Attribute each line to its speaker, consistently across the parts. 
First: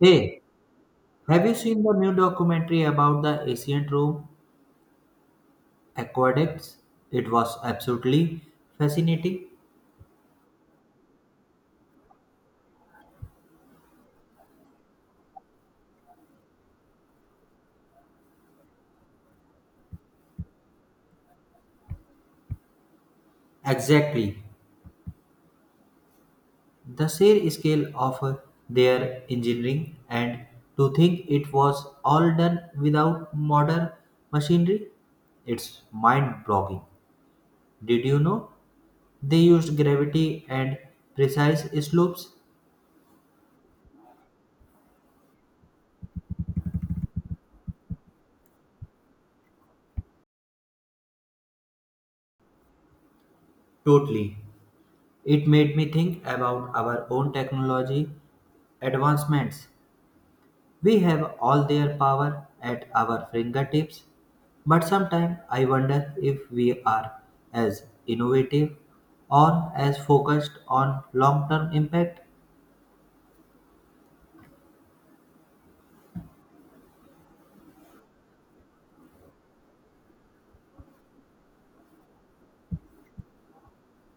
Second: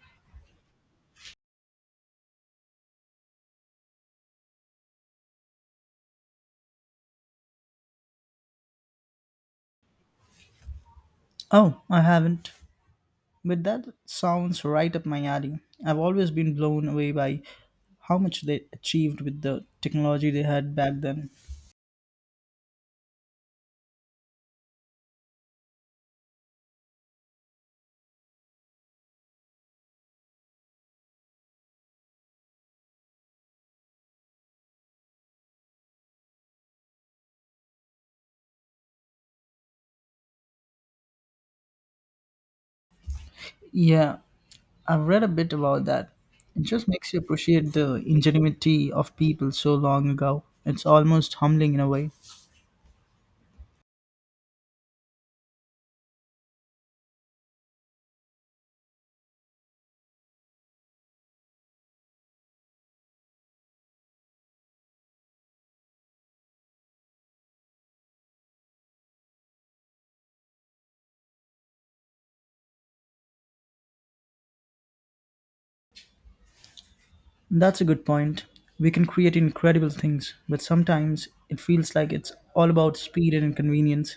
Speaker 1: Hey, have you seen the new documentary about the ancient Rome aqueducts? It was absolutely fascinating.
Speaker 2: Oh, I haven't. But that sounds right up my alley. I've always been blown away by how much they achieved with the technology they had back then.
Speaker 1: Exactly. The sheer scale of their engineering and to think it was all done without modern machinery, it's mind-boggling. Did you know they used gravity and precise slopes?
Speaker 2: Yeah, I've read a bit about that. It just makes you appreciate the ingenuity of people so long ago. It's almost humbling in a way.
Speaker 1: Totally. It made me think about our own technology advancements. We have all their power at our fingertips, but sometimes I wonder if we are as innovative or as focused on long term impact.
Speaker 2: That's a good point. We can create incredible things, but sometimes it feels like it's all about speed and convenience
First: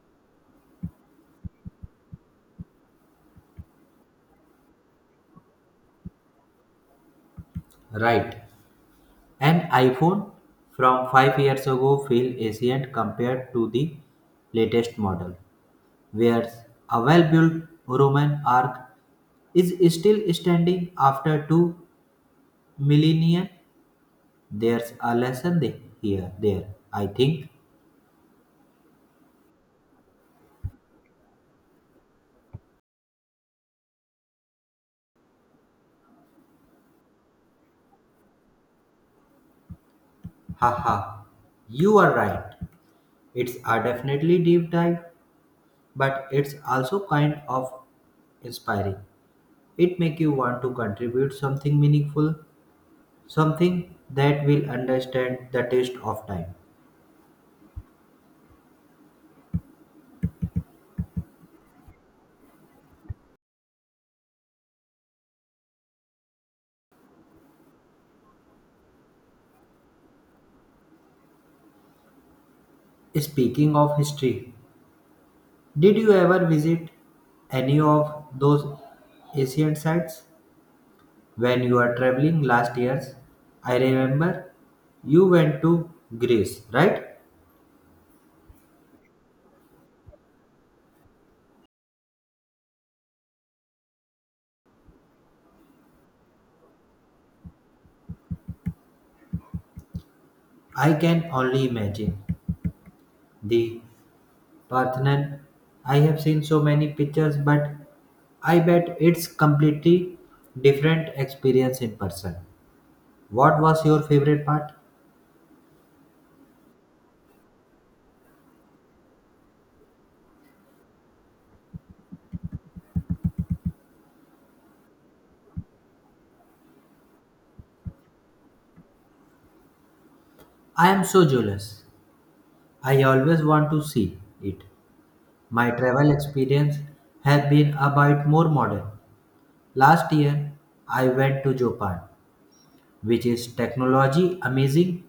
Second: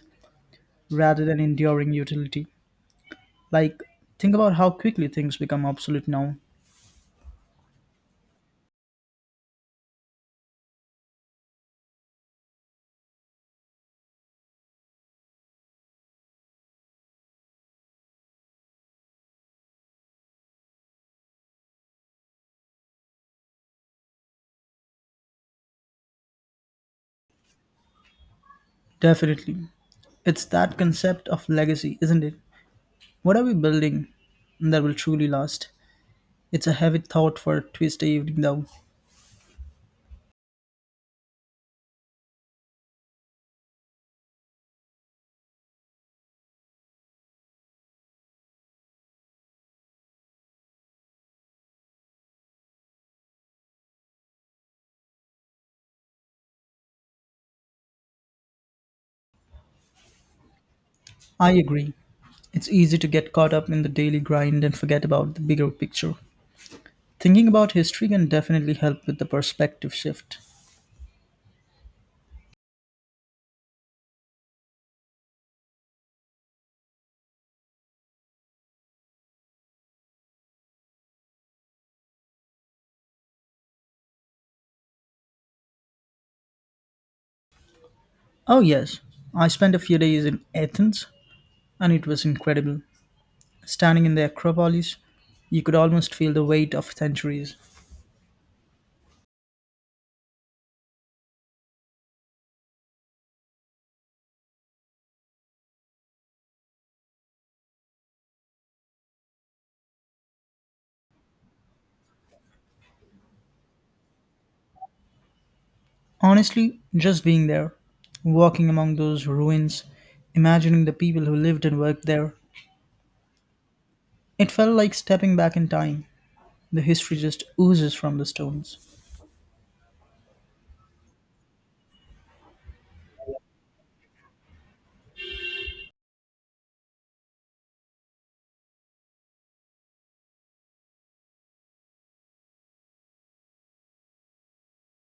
Speaker 2: rather than enduring utility. Like, think about how quickly things become obsolete now.
Speaker 1: Right. An iPhone from 5 years ago feels ancient compared to the latest model, where a well built Roman arch is still standing after two millennia. There's a lesson there, I think.
Speaker 2: Definitely. It's that concept of legacy, isn't it? What are we building that will truly last? It's a heavy thought for a Tuesday evening, though.
Speaker 1: Haha, you are right. It's a definitely deep dive, but it's also kind of inspiring. It makes you want to contribute something meaningful, something that will understand the test of time.
Speaker 2: I agree. It's easy to get caught up in the daily grind and forget about the bigger picture. Thinking about history can definitely help with the perspective shift.
Speaker 1: Speaking of history, did you ever visit any of those Asian sites when you were traveling last years? I remember you went to Greece, right?
Speaker 2: Oh, yes. I spent a few days in Athens, and it was incredible. Standing in the Acropolis, you could almost feel the weight of centuries.
Speaker 1: I can only imagine the Parthenon. I have seen so many pictures, but I bet it's completely different experience in person. What was your favorite part?
Speaker 2: Honestly, just being there, walking among those ruins, imagining the people who lived and worked there, it felt like stepping back in time. The history just oozes from the stones.
Speaker 1: I am so jealous. I always want to see it. My travel experience have been a bit more modern. Last year, I went to Japan, which is technology amazing,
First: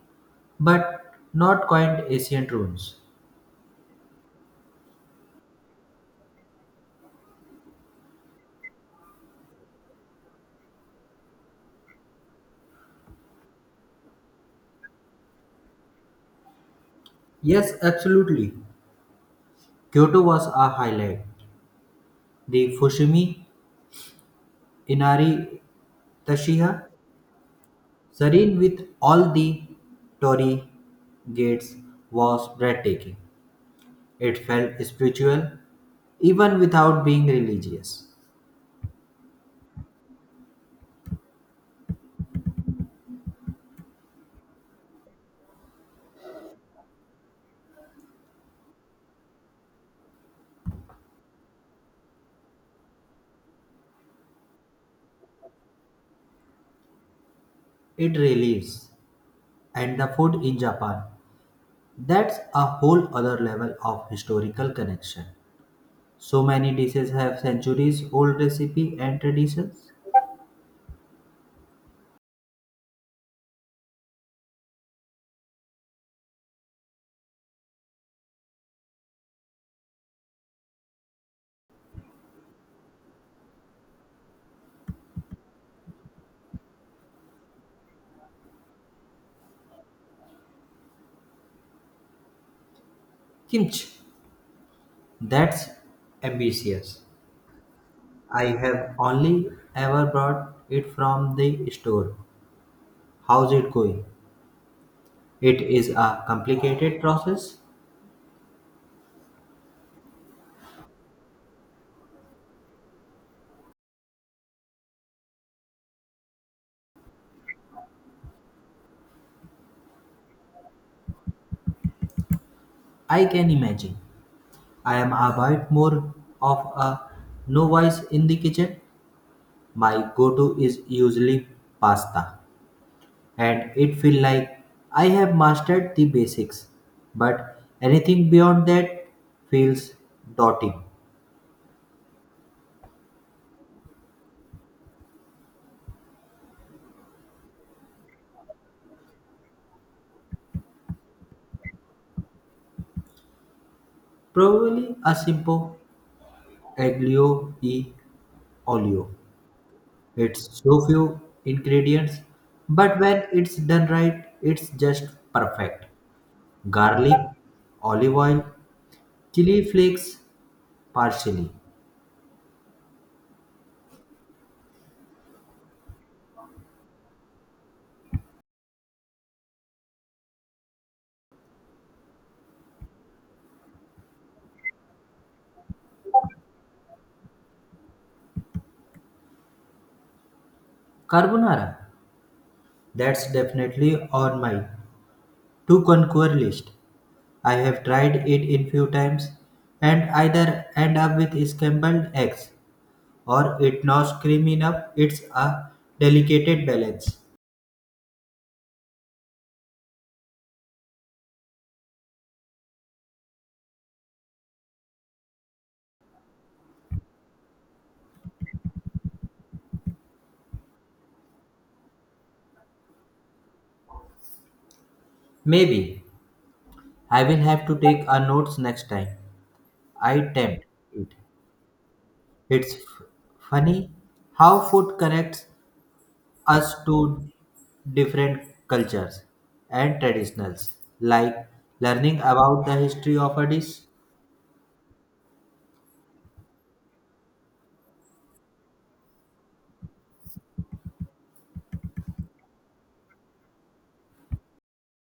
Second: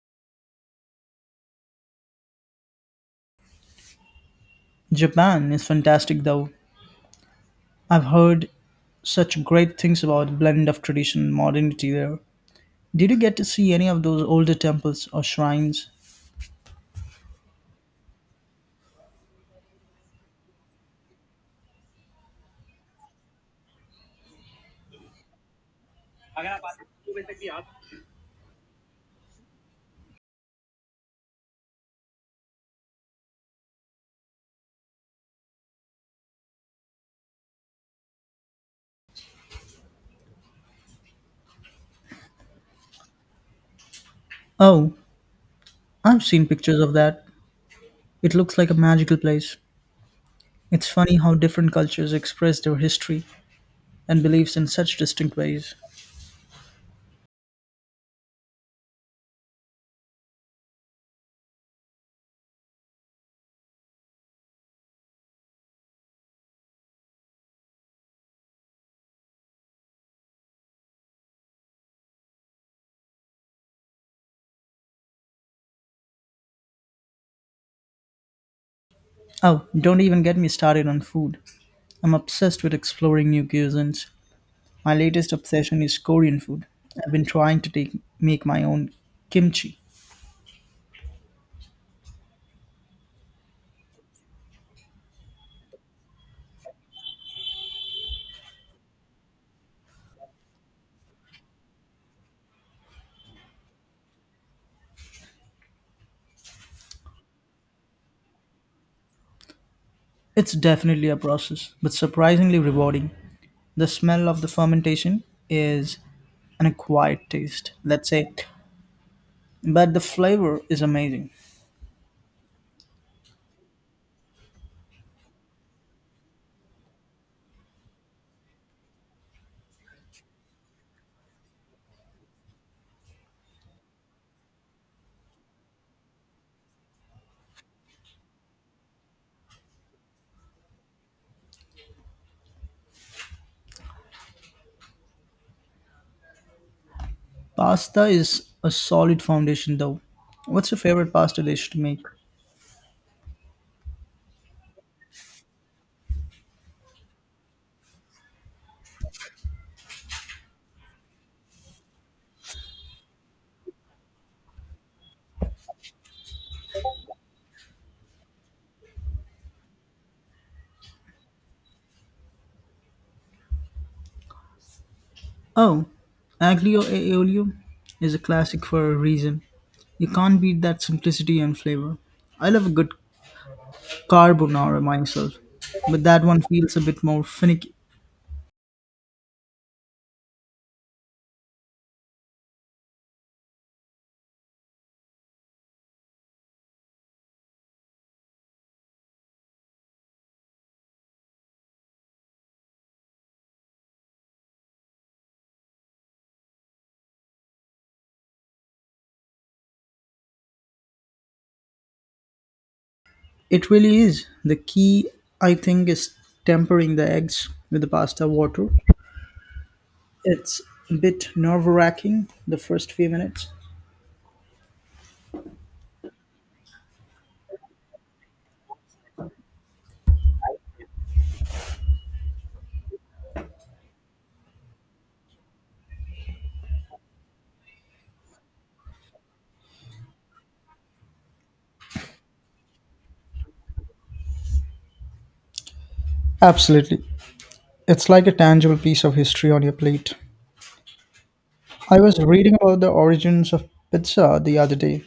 Speaker 1: but not quite ancient ruins.
Speaker 2: Japan is fantastic though. I've heard such great things about the blend of tradition and modernity there. Did you get to see any of those older temples or shrines?
Speaker 1: Yes, absolutely. Kyoto was a highlight. The Fushimi Inari The Shia, serene with all the Torii gates, was breathtaking. It felt spiritual, even without being religious.
Speaker 2: Oh, I've seen pictures of that. It looks like a magical place. It's funny how different cultures express their history and beliefs in such distinct ways.
Speaker 1: It relieves, and the food in Japan. That's a whole other level of historical connection. So many dishes have centuries old recipe and traditions.
Speaker 2: Oh, don't even get me started on food. I'm obsessed with exploring new cuisines. My latest obsession is Korean food. I've been trying to make my own kimchi.
Speaker 1: Kimchi, that's ambitious. I have only ever brought it from the store. How's it going? It is a complicated process.
Speaker 2: It's definitely a process, but surprisingly rewarding. The smell of the fermentation is an acquired taste, let's say, but the flavor is amazing.
Speaker 1: I can imagine. I am a bit more of a novice in the kitchen. My go-to is usually pasta, and it feels like I have mastered the basics, but anything beyond that feels daunting.
Speaker 2: Pasta is a solid foundation though. What's your favorite pasta dish to make?
Speaker 1: Probably a simple aglio e olio. It's so few ingredients, but when it's done right, it's just perfect. Garlic, olive oil, chili flakes, parsley.
Speaker 2: Oh, Aglio e Olio is a classic for a reason. You can't beat that simplicity and flavor. I love a good carbonara myself, but that one feels a bit more finicky.
Speaker 1: Carbonara. That's definitely on my to conquer list. I have tried it in few times and either end up with scrambled eggs or it not creamy enough. It's a delicate balance.
Speaker 2: It really is. The key, I think, is tempering the eggs with the pasta water. It's a bit nerve wracking the first few minutes.
Speaker 1: Maybe I will have to take our notes next time. I tempt it. It's funny how food connects us to different cultures and traditionals, like learning about the history of a dish,
Speaker 2: Absolutely. It's like a tangible piece of history on your plate. I was reading about the origins of pizza the other day,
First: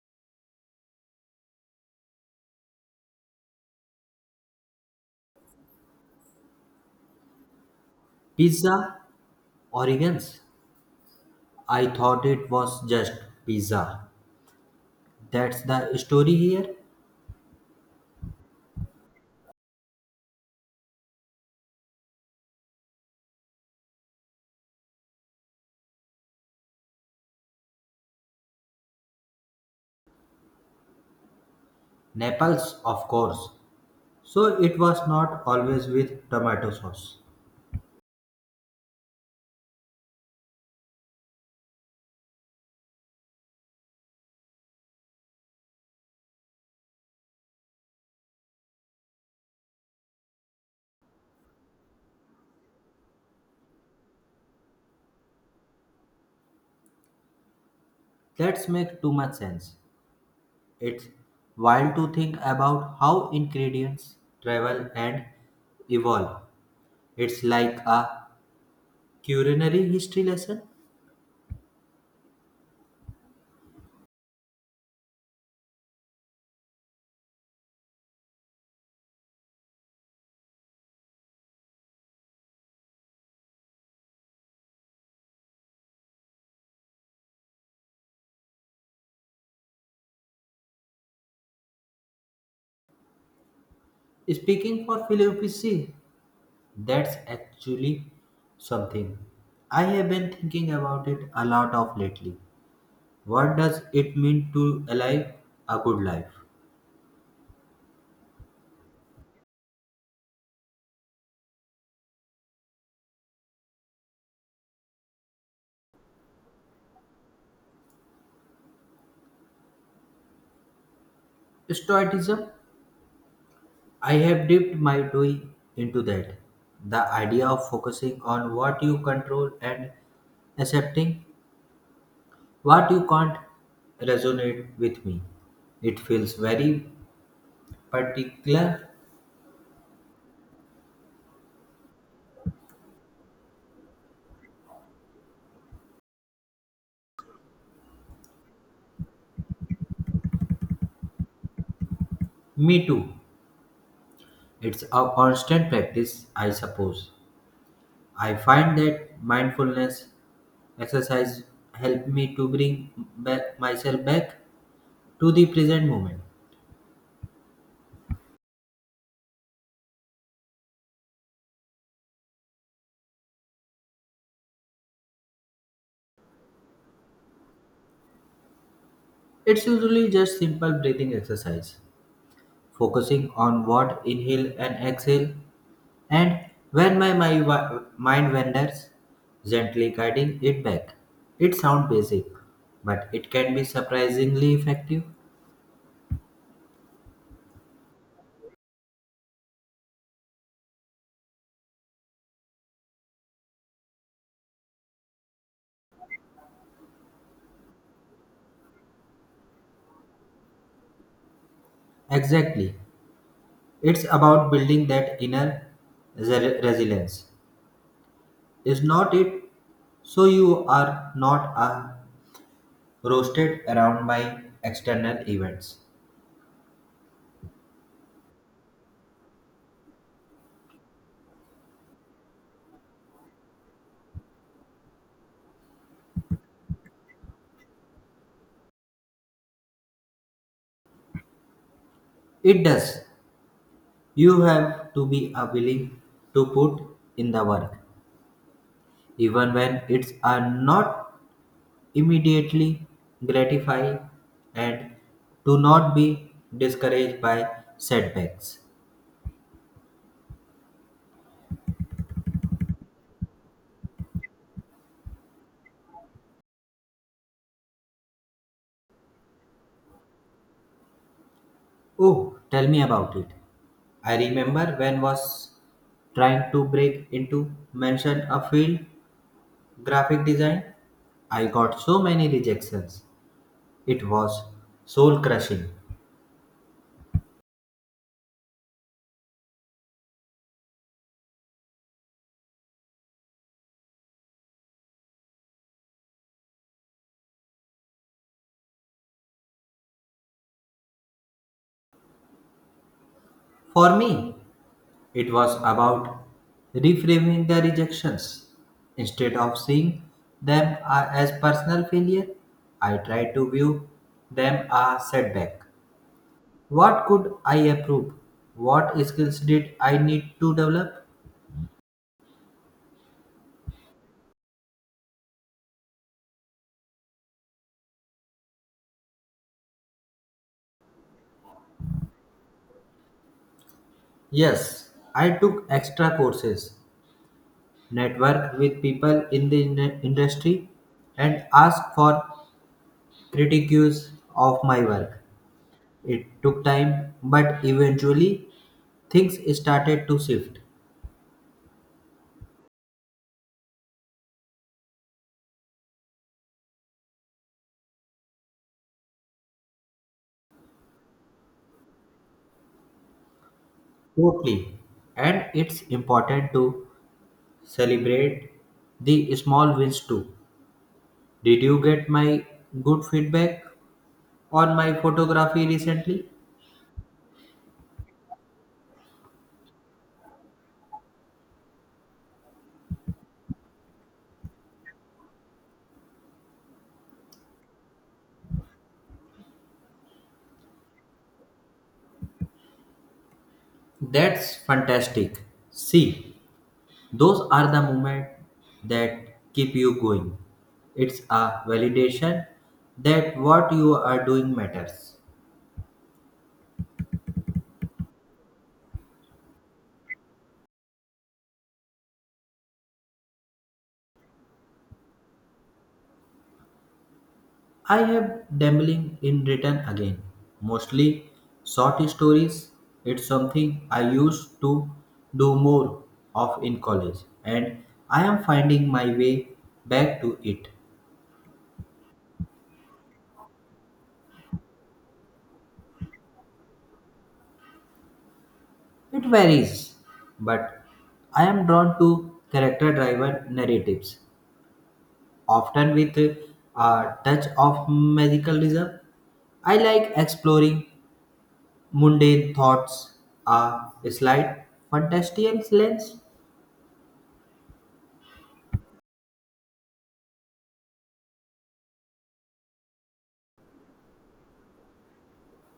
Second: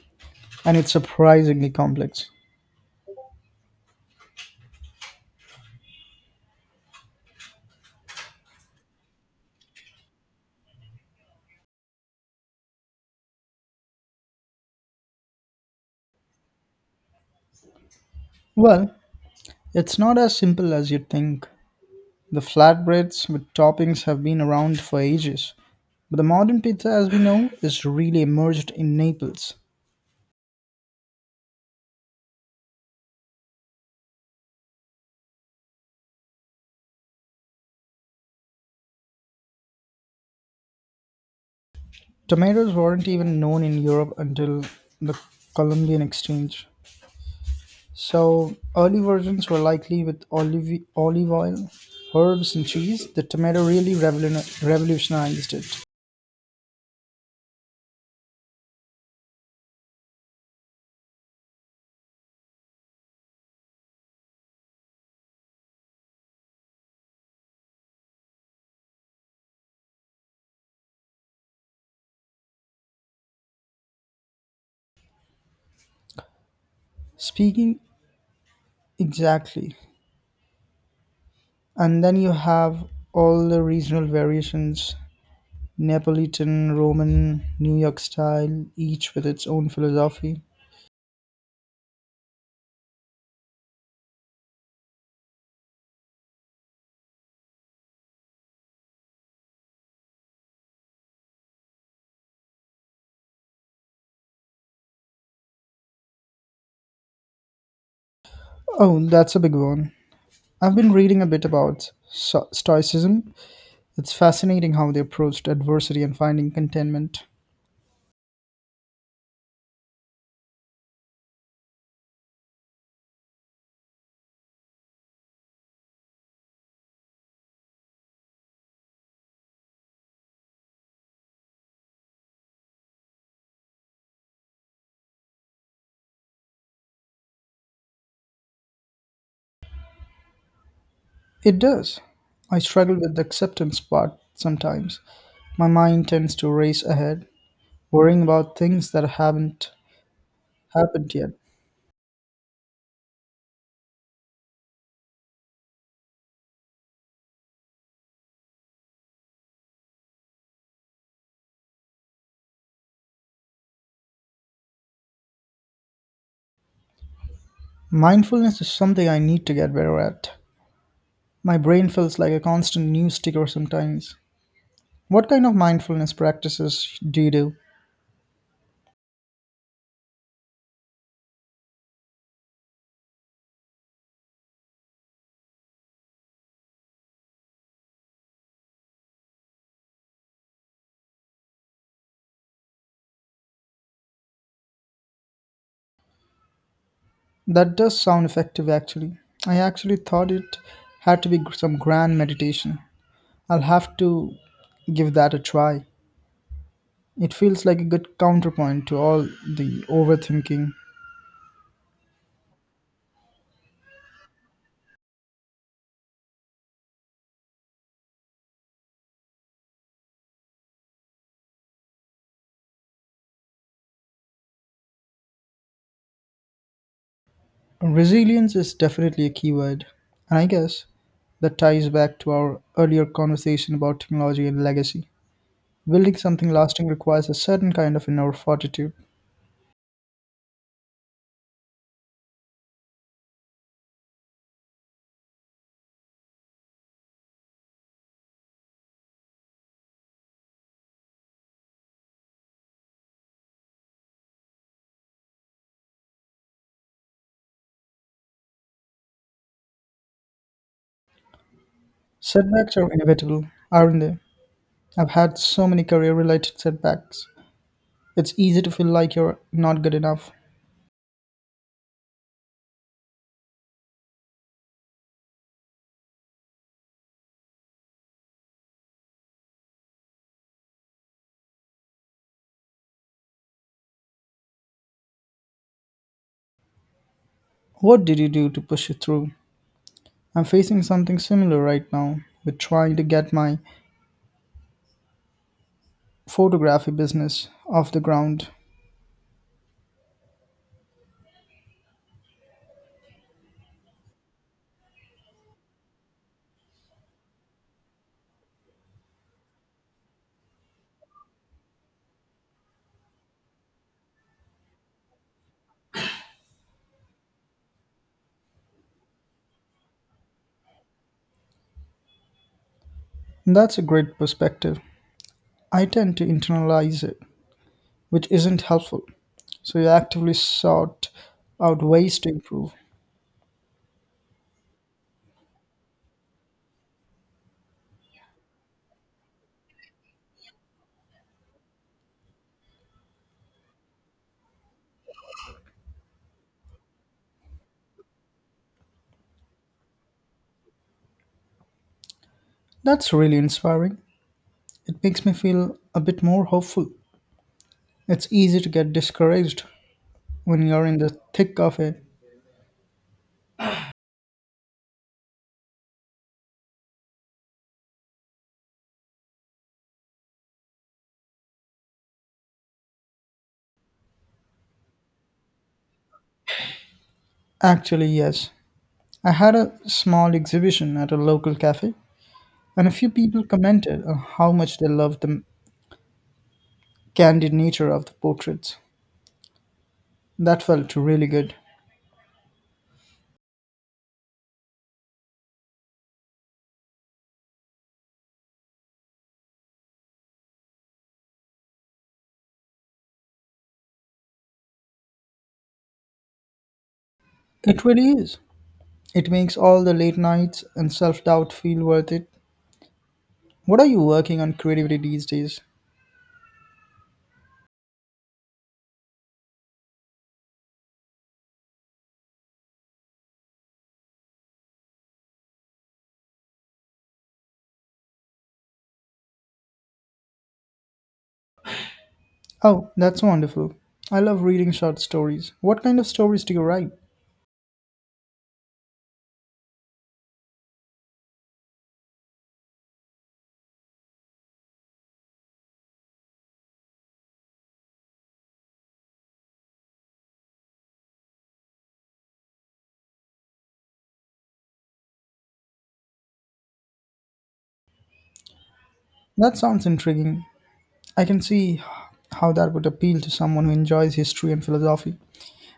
Speaker 2: and it's surprisingly complex.
Speaker 1: pizza, origins. I thought it was just pizza. That's the story here.
Speaker 2: Well, it's not as simple as you'd think. The flatbreads with toppings have been around for ages, but the modern pizza as we know is really emerged in Naples.
Speaker 1: Naples, of course. So it was not always with tomato sauce.
Speaker 2: Tomatoes weren't even known in Europe until the Columbian Exchange. So, early versions were likely with olive, olive oil, herbs, and cheese. The tomato really revolutionized it.
Speaker 1: That's make too much sense. It's wild to think about how ingredients travel and evolve. It's like a culinary history lesson.
Speaker 2: Speaking exactly. And then you have all the regional variations Neapolitan, Roman, New York style, each with its own philosophy.
Speaker 1: Speaking for Philippici, that's actually something. I have been thinking about it a lot of lately. What does it mean to alive a good life?
Speaker 2: Oh, that's a big one. I've been reading a bit about Stoicism. It's fascinating how they approached adversity and finding contentment.
Speaker 1: Stoicism, I have dipped my toe into that. The idea of focusing on what you control and accepting what you can't resonate with me. It feels very particular.
Speaker 2: It does. I struggle with the acceptance part sometimes. My mind tends to race ahead, worrying about things that haven't happened yet.
Speaker 1: Me too. It's a constant practice, I suppose. I find that mindfulness exercise help me to bring back myself back to the present moment.
Speaker 2: Mindfulness is something I need to get better at. My brain feels like a constant news ticker sometimes. What kind of mindfulness practices do you do?
Speaker 1: It's usually just simple breathing exercise, focusing on what inhale and exhale, and when my mind wanders, gently guiding it back. It sounds basic, but it can be surprisingly effective.
Speaker 2: That does sound effective actually. I actually thought it had to be some grand meditation. I'll have to give that a try. It feels like a good counterpoint to all the overthinking.
Speaker 1: Exactly. It's about building that inner resilience. Is not it? So you are not roasted around by external events.
Speaker 2: Resilience is definitely a keyword, and I guess that ties back to our earlier conversation about technology and legacy. Building something lasting requires a certain kind of inner fortitude.
Speaker 1: It does. You have to be willing to put in the work, even when it's not immediately gratifying, and do not be discouraged by setbacks.
Speaker 2: Setbacks are inevitable, aren't they? I've had so many career related setbacks. It's easy to feel like you're not good enough.
Speaker 1: Oh, tell me about it. I remember when was trying to break into mention a field. Graphic design, I got so many rejections. It was soul crushing.
Speaker 2: What did you do to push you through? I'm facing something similar right now with trying to get my photography business off the ground.
Speaker 1: For me, it was about reframing the rejections. Instead of seeing them as personal failure, I tried to view them as setback. What could I improve? What skills did I need to develop?
Speaker 2: That's a great perspective. I tend to internalize it, which isn't helpful. So you actively sought out ways to improve.
Speaker 1: Yes, I took extra courses, networked with people in the industry, and asked for critiques of my work. It took time, but eventually things started to shift.
Speaker 2: That's really inspiring. It makes me feel a bit more hopeful. It's easy to get discouraged when you're in the thick of it.
Speaker 1: Totally. And it's important to celebrate the small wins too. Did you get my good feedback on my photography recently?
Speaker 2: Actually, yes. I had a small exhibition at a local cafe, and a few people commented on how much they loved the candid nature of the portraits. That felt really good.
Speaker 1: That's fantastic. See, those are the moments that keep you going. It's a validation that what you are doing matters.
Speaker 2: It really is. It makes all the late nights and self doubt feel worth it. What are you working on creatively these days?
Speaker 1: I have dabbling in written again, mostly short stories. It's something I used to do more of in college, and I am finding my way back to it.
Speaker 2: Oh, that's wonderful. I love reading short stories. What kind of stories do you write?
Speaker 1: It varies, but I am drawn to character-driven narratives, often with a touch of magicalism. I like exploring mundane thoughts, a slight fantastical lens.
Speaker 2: That sounds intriguing. I can see how that would appeal to someone who enjoys history and philosophy.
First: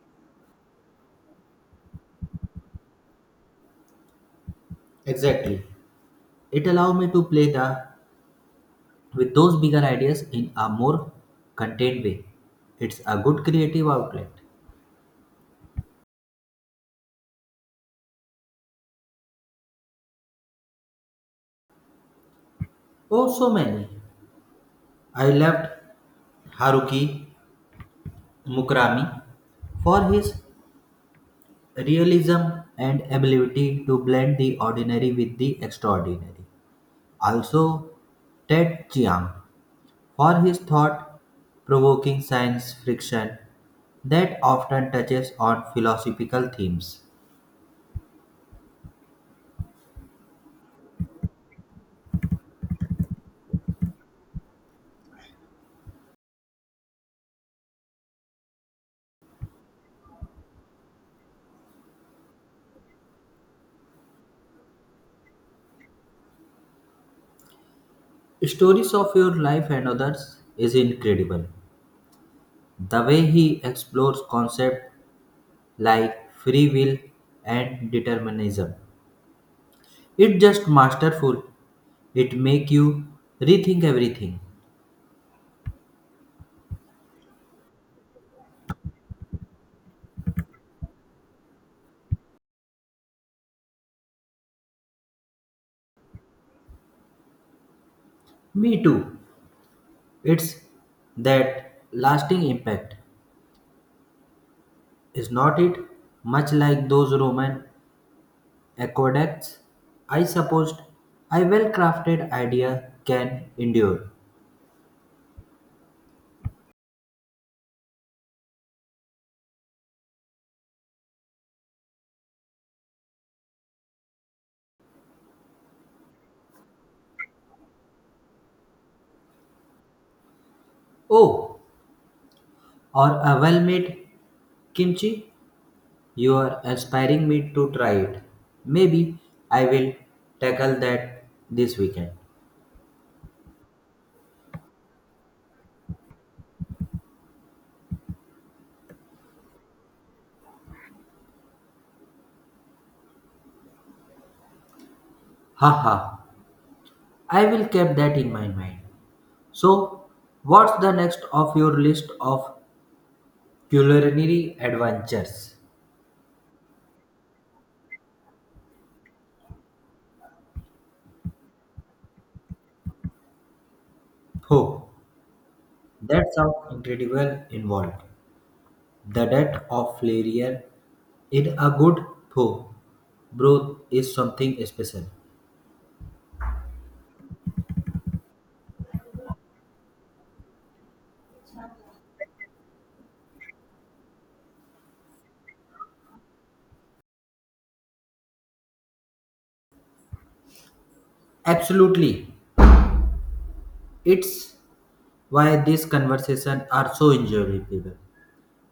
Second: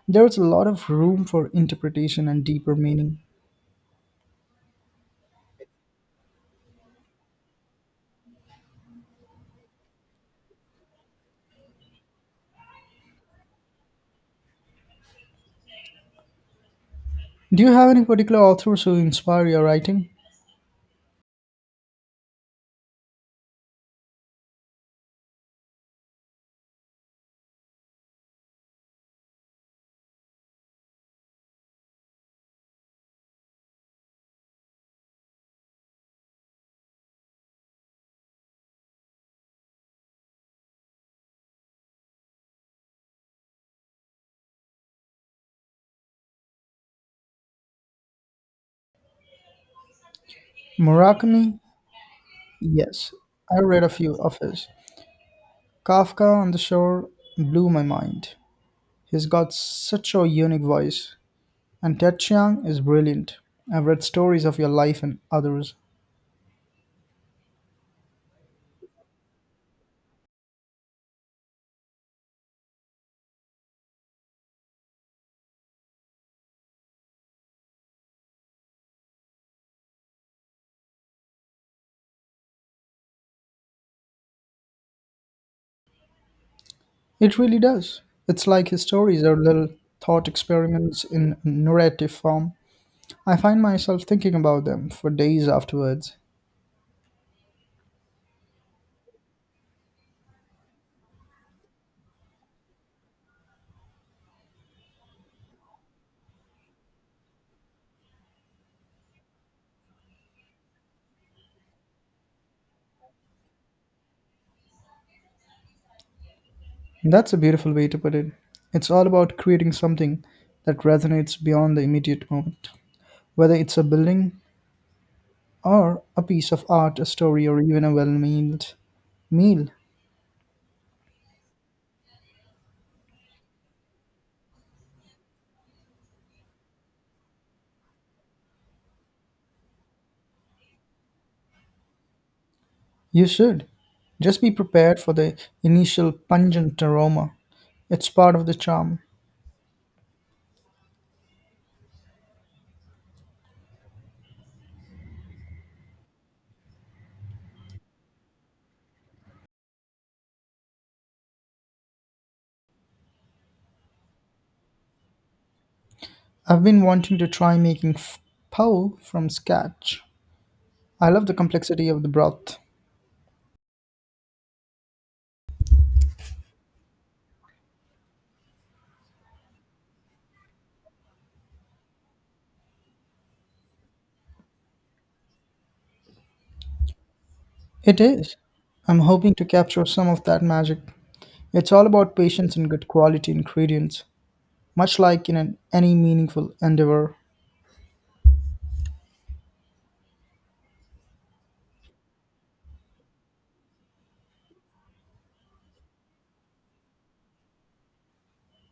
Speaker 2: There's a lot of room for interpretation and deeper meaning.
Speaker 1: Exactly. It allowed me to play the with those bigger ideas in a more contained way. It's a good creative outlet.
Speaker 2: Do you have any particular authors who inspire your writing?
Speaker 1: Oh, so many. I loved Haruki Murakami for his realism and ability to blend the ordinary with the extraordinary. Also, Ted Chiang for his thought provoking science fiction that often touches on philosophical themes.
Speaker 2: Murakami? Yes, I read a few of his. Kafka on the Shore blew my mind. He's got such a unique voice. And Ted Chiang is brilliant. I've read stories of your life and others.
Speaker 1: Stories of Your Life and Others is incredible. The way he explores concepts like free will and determinism. It's just masterful. It make you rethink everything.
Speaker 2: It really does. It's like his stories are little thought experiments in narrative form. I find myself thinking about them for days afterwards.
Speaker 1: Me too. It's that lasting impact, is not it? Much like those Roman aqueducts, I supposed a well crafted idea can endure.
Speaker 2: That's a beautiful way to put it. It's all about creating something that resonates beyond the immediate moment, whether it's a building or a piece of art, a story, or even a well mealed meal.
Speaker 1: Oh, or a well made kimchi. You are inspiring me to try it. Maybe I will tackle that this weekend.
Speaker 2: You should. Just be prepared for the initial pungent aroma. It's part of the charm.
Speaker 1: Haha. I will keep that in my mind. So, what's the next of your list of culinary adventures?
Speaker 2: I've been wanting to try making pho from scratch. I love the complexity of the broth.
Speaker 1: Oh, that sounds incredible involved. The death of Flarier in a good pho broth is something special.
Speaker 2: It is. I'm hoping to capture some of that magic. It's all about patience and good quality ingredients, much like any meaningful endeavor.
Speaker 1: Absolutely. It's why these conversations are so enjoyable.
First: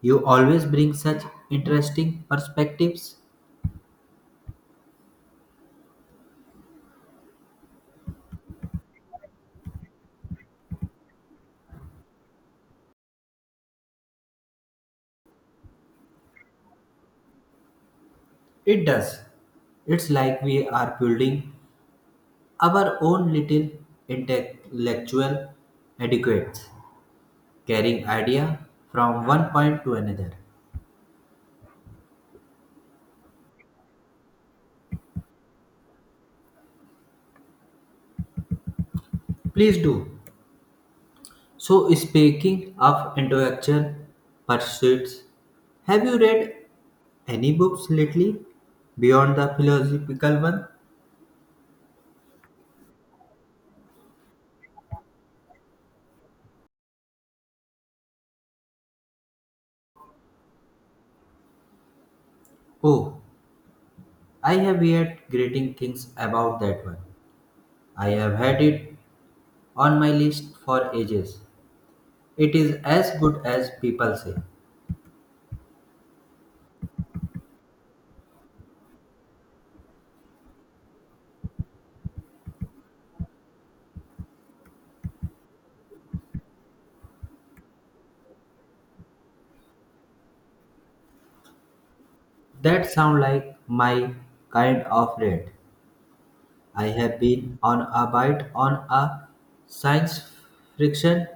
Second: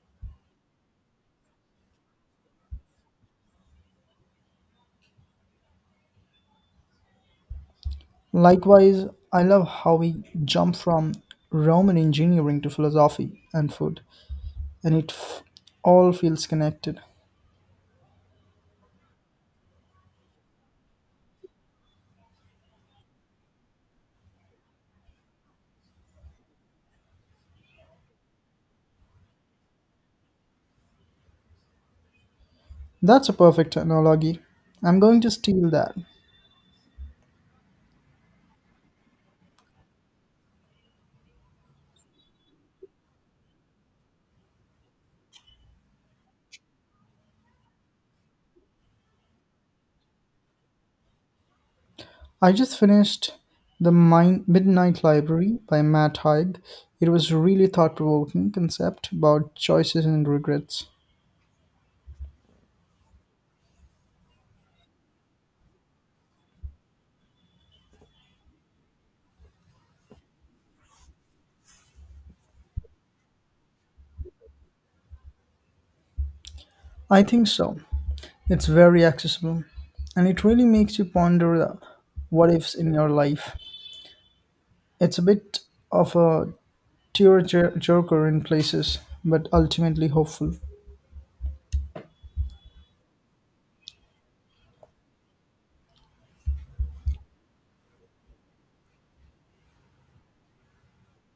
Speaker 1: You always bring such interesting perspectives.
Speaker 2: Likewise, I love how we jump from Roman engineering to philosophy and food, and all feels connected.
Speaker 1: It does. It's like we are building our own little intellectual etiquettes, carrying idea from one point to another.
Speaker 2: That's a perfect analogy. I'm going to steal that.
Speaker 1: Please do. So, speaking of intellectual pursuits, have you read any books lately beyond the philosophical one?
Speaker 2: I just finished Midnight Library by Matt Haig. It was a really thought-provoking concept about choices and regrets.
Speaker 1: Oh, I have heard great things about that one. I have had it on my list for ages. It is as good as people say.
Speaker 2: I think so. It's very accessible, and it really makes you ponder the what ifs in your life. It's a bit of a tearjerker in places, but ultimately hopeful.
Speaker 1: That sound like my kind of read. I have been on a bite on a science fiction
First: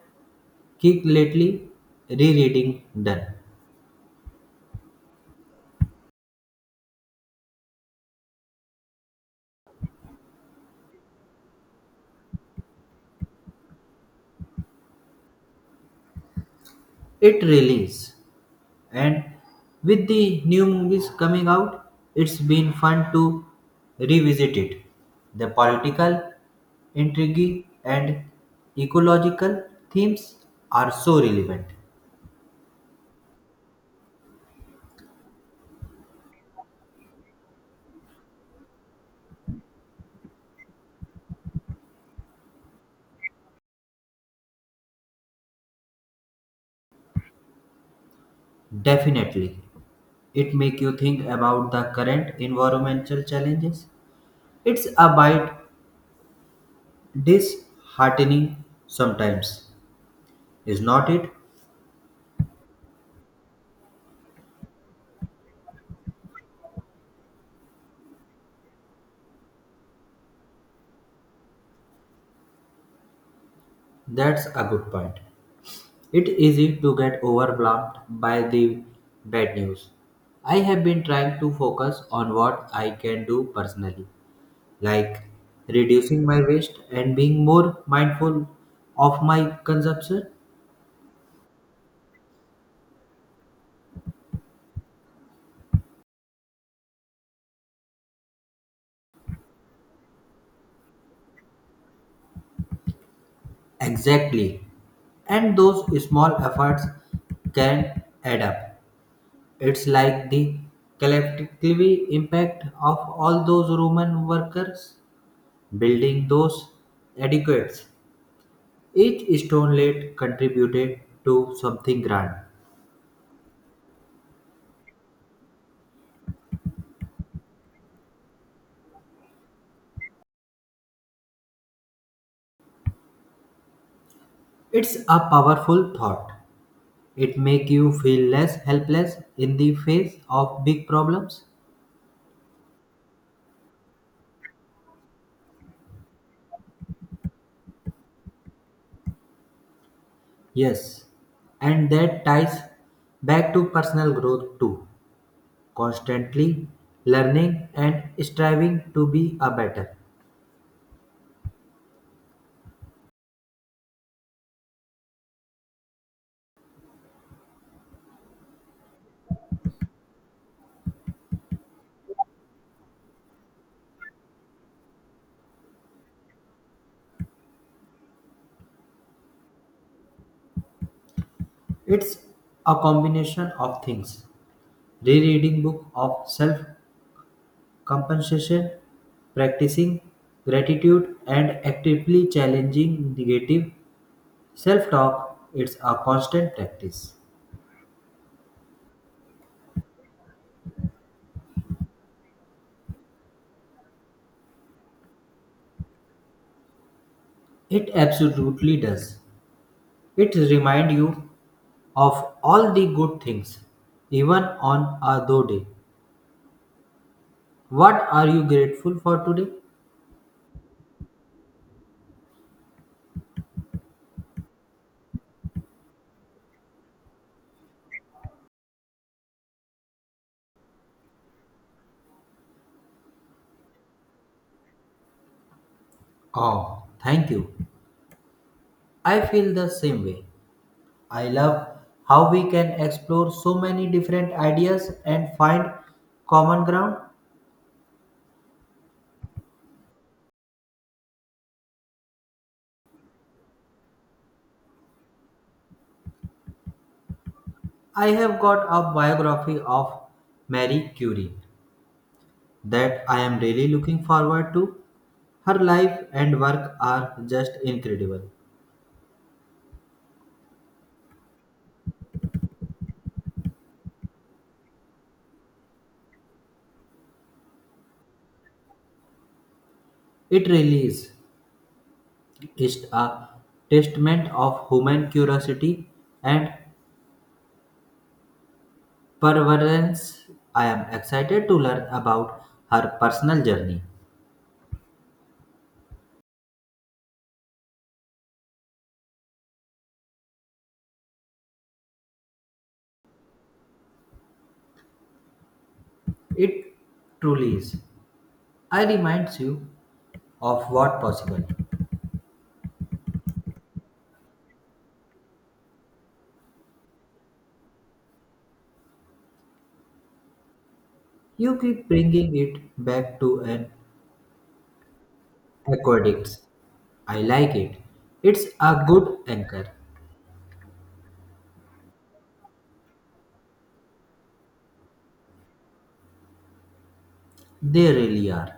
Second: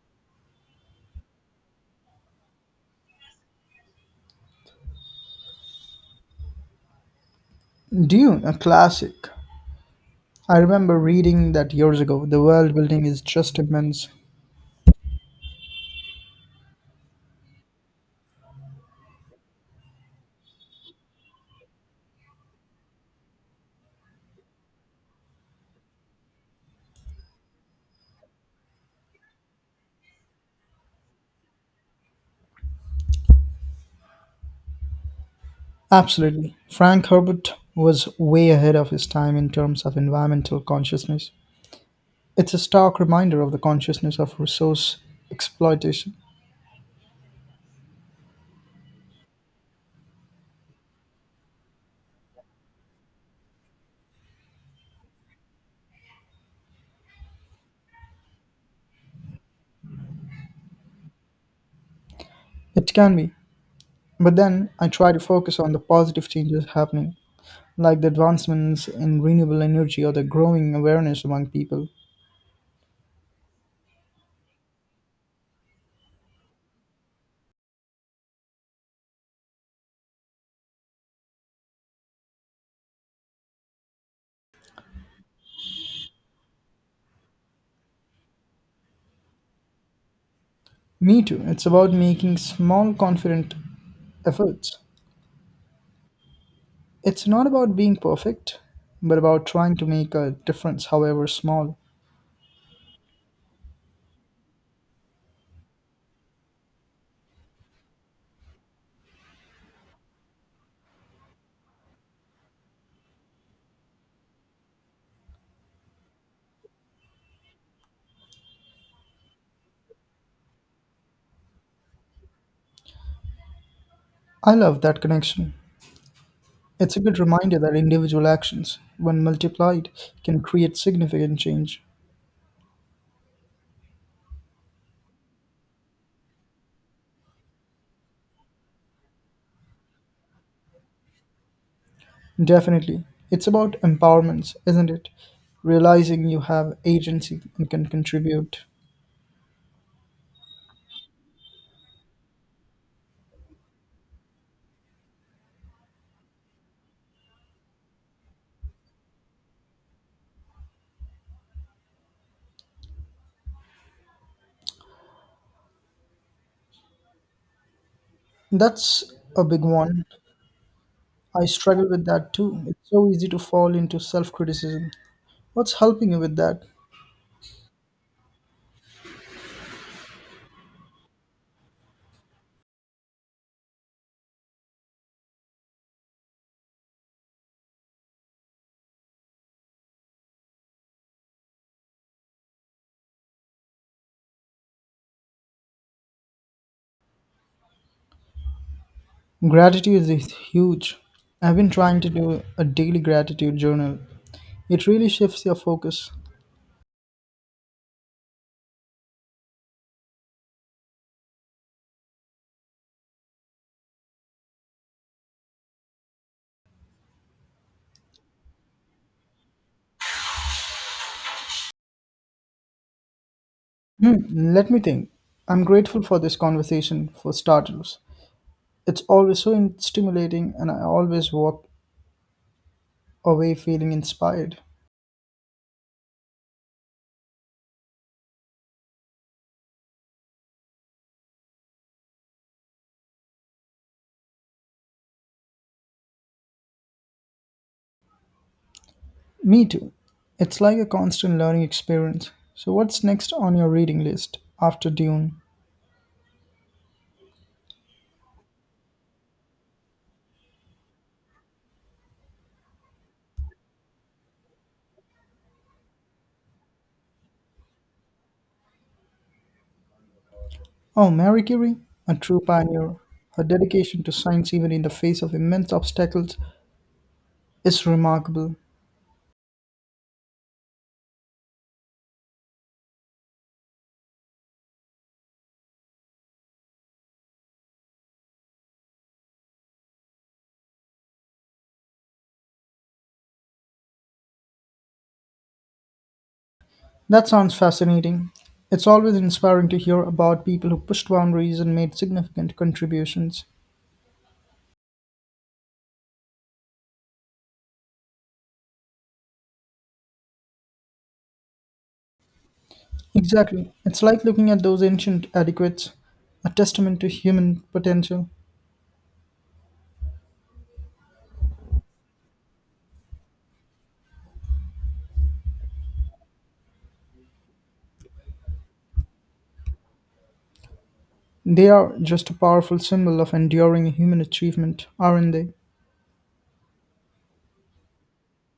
Speaker 1: kick lately, rereading done.
Speaker 2: Dune, a classic. I remember reading that years ago. The world building is just immense.
Speaker 1: It release and with the new movies coming out, it's been fun to revisit it. The political intrigue and ecological themes are so relevant.
Speaker 2: Absolutely. Frank Herbert was way ahead of his time in terms of environmental consciousness. It's a stark reminder of the consciousness of resource exploitation.
Speaker 1: Definitely. It make you think about the current environmental challenges. It's a bit disheartening sometimes, is not it?
Speaker 2: It can be, but then I try to focus on the positive changes happening, like the advancements in renewable energy or the growing awareness among people.
Speaker 1: That's a good point. It's easy to get overwhelmed by the bad news. I have been trying to focus on what I can do personally, like reducing my waste and being more mindful of my consumption.
Speaker 2: Me too. It's about making small, confident efforts. It's not about being perfect, but about trying to make a difference, however small.
Speaker 1: Exactly. And those small efforts can add up. It's like the collectively impact of all those Roman workers building those adequates. Each stone laid contributed to something grand.
Speaker 2: I love that connection. It's a good reminder that individual actions, when multiplied, can create significant change.
Speaker 1: It's a powerful thought. It makes you feel less helpless in the face of big problems.
Speaker 2: Definitely. It's about empowerment, isn't it? Realizing you have agency and can contribute.
Speaker 1: Yes. And that ties back to personal growth too. Constantly learning and striving to be a better.
Speaker 2: That's a big one. I struggle with that too. It's so easy to fall into self criticism. What's helping you with that?
Speaker 1: It's a combination of things, rereading book of self compensation, practicing gratitude, and actively challenging negative self talk. It's a constant practice.
Speaker 2: Gratitude is huge. I've been trying to do a daily gratitude journal. It really shifts your focus.
Speaker 1: It absolutely does. It reminds you of all the good things, even on a low day. What are you grateful for today?
Speaker 2: Hmm, let me think. I'm grateful for this conversation, for starters. It's always so stimulating, and I always walk away feeling inspired.
Speaker 1: Oh, thank you. I feel the same way. I love how we can explore so many different ideas and find common ground.
Speaker 2: Me too. It's like a constant learning experience. So, what's next on your reading list after Dune?
Speaker 1: I have got a biography of Marie Curie that I am really looking forward to. Her life and work are just incredible.
Speaker 2: Oh, Mary Curie, a true pioneer. Her dedication to science, even in the face of immense obstacles, is remarkable.
Speaker 1: It really is. It's a testament of human curiosity and perseverance. I am excited to learn about her personal journey.
Speaker 2: That sounds fascinating. It's always inspiring to hear about people who pushed boundaries and made significant contributions.
Speaker 1: It truly is. I reminds you of what possible.
Speaker 2: Exactly. It's like looking at those ancient adequates, a testament to human potential.
Speaker 1: You keep bringing it back to an aqueduct. I like it. It's a good anchor.
Speaker 2: They are just a powerful symbol of enduring human achievement, aren't they?
Speaker 1: They really are.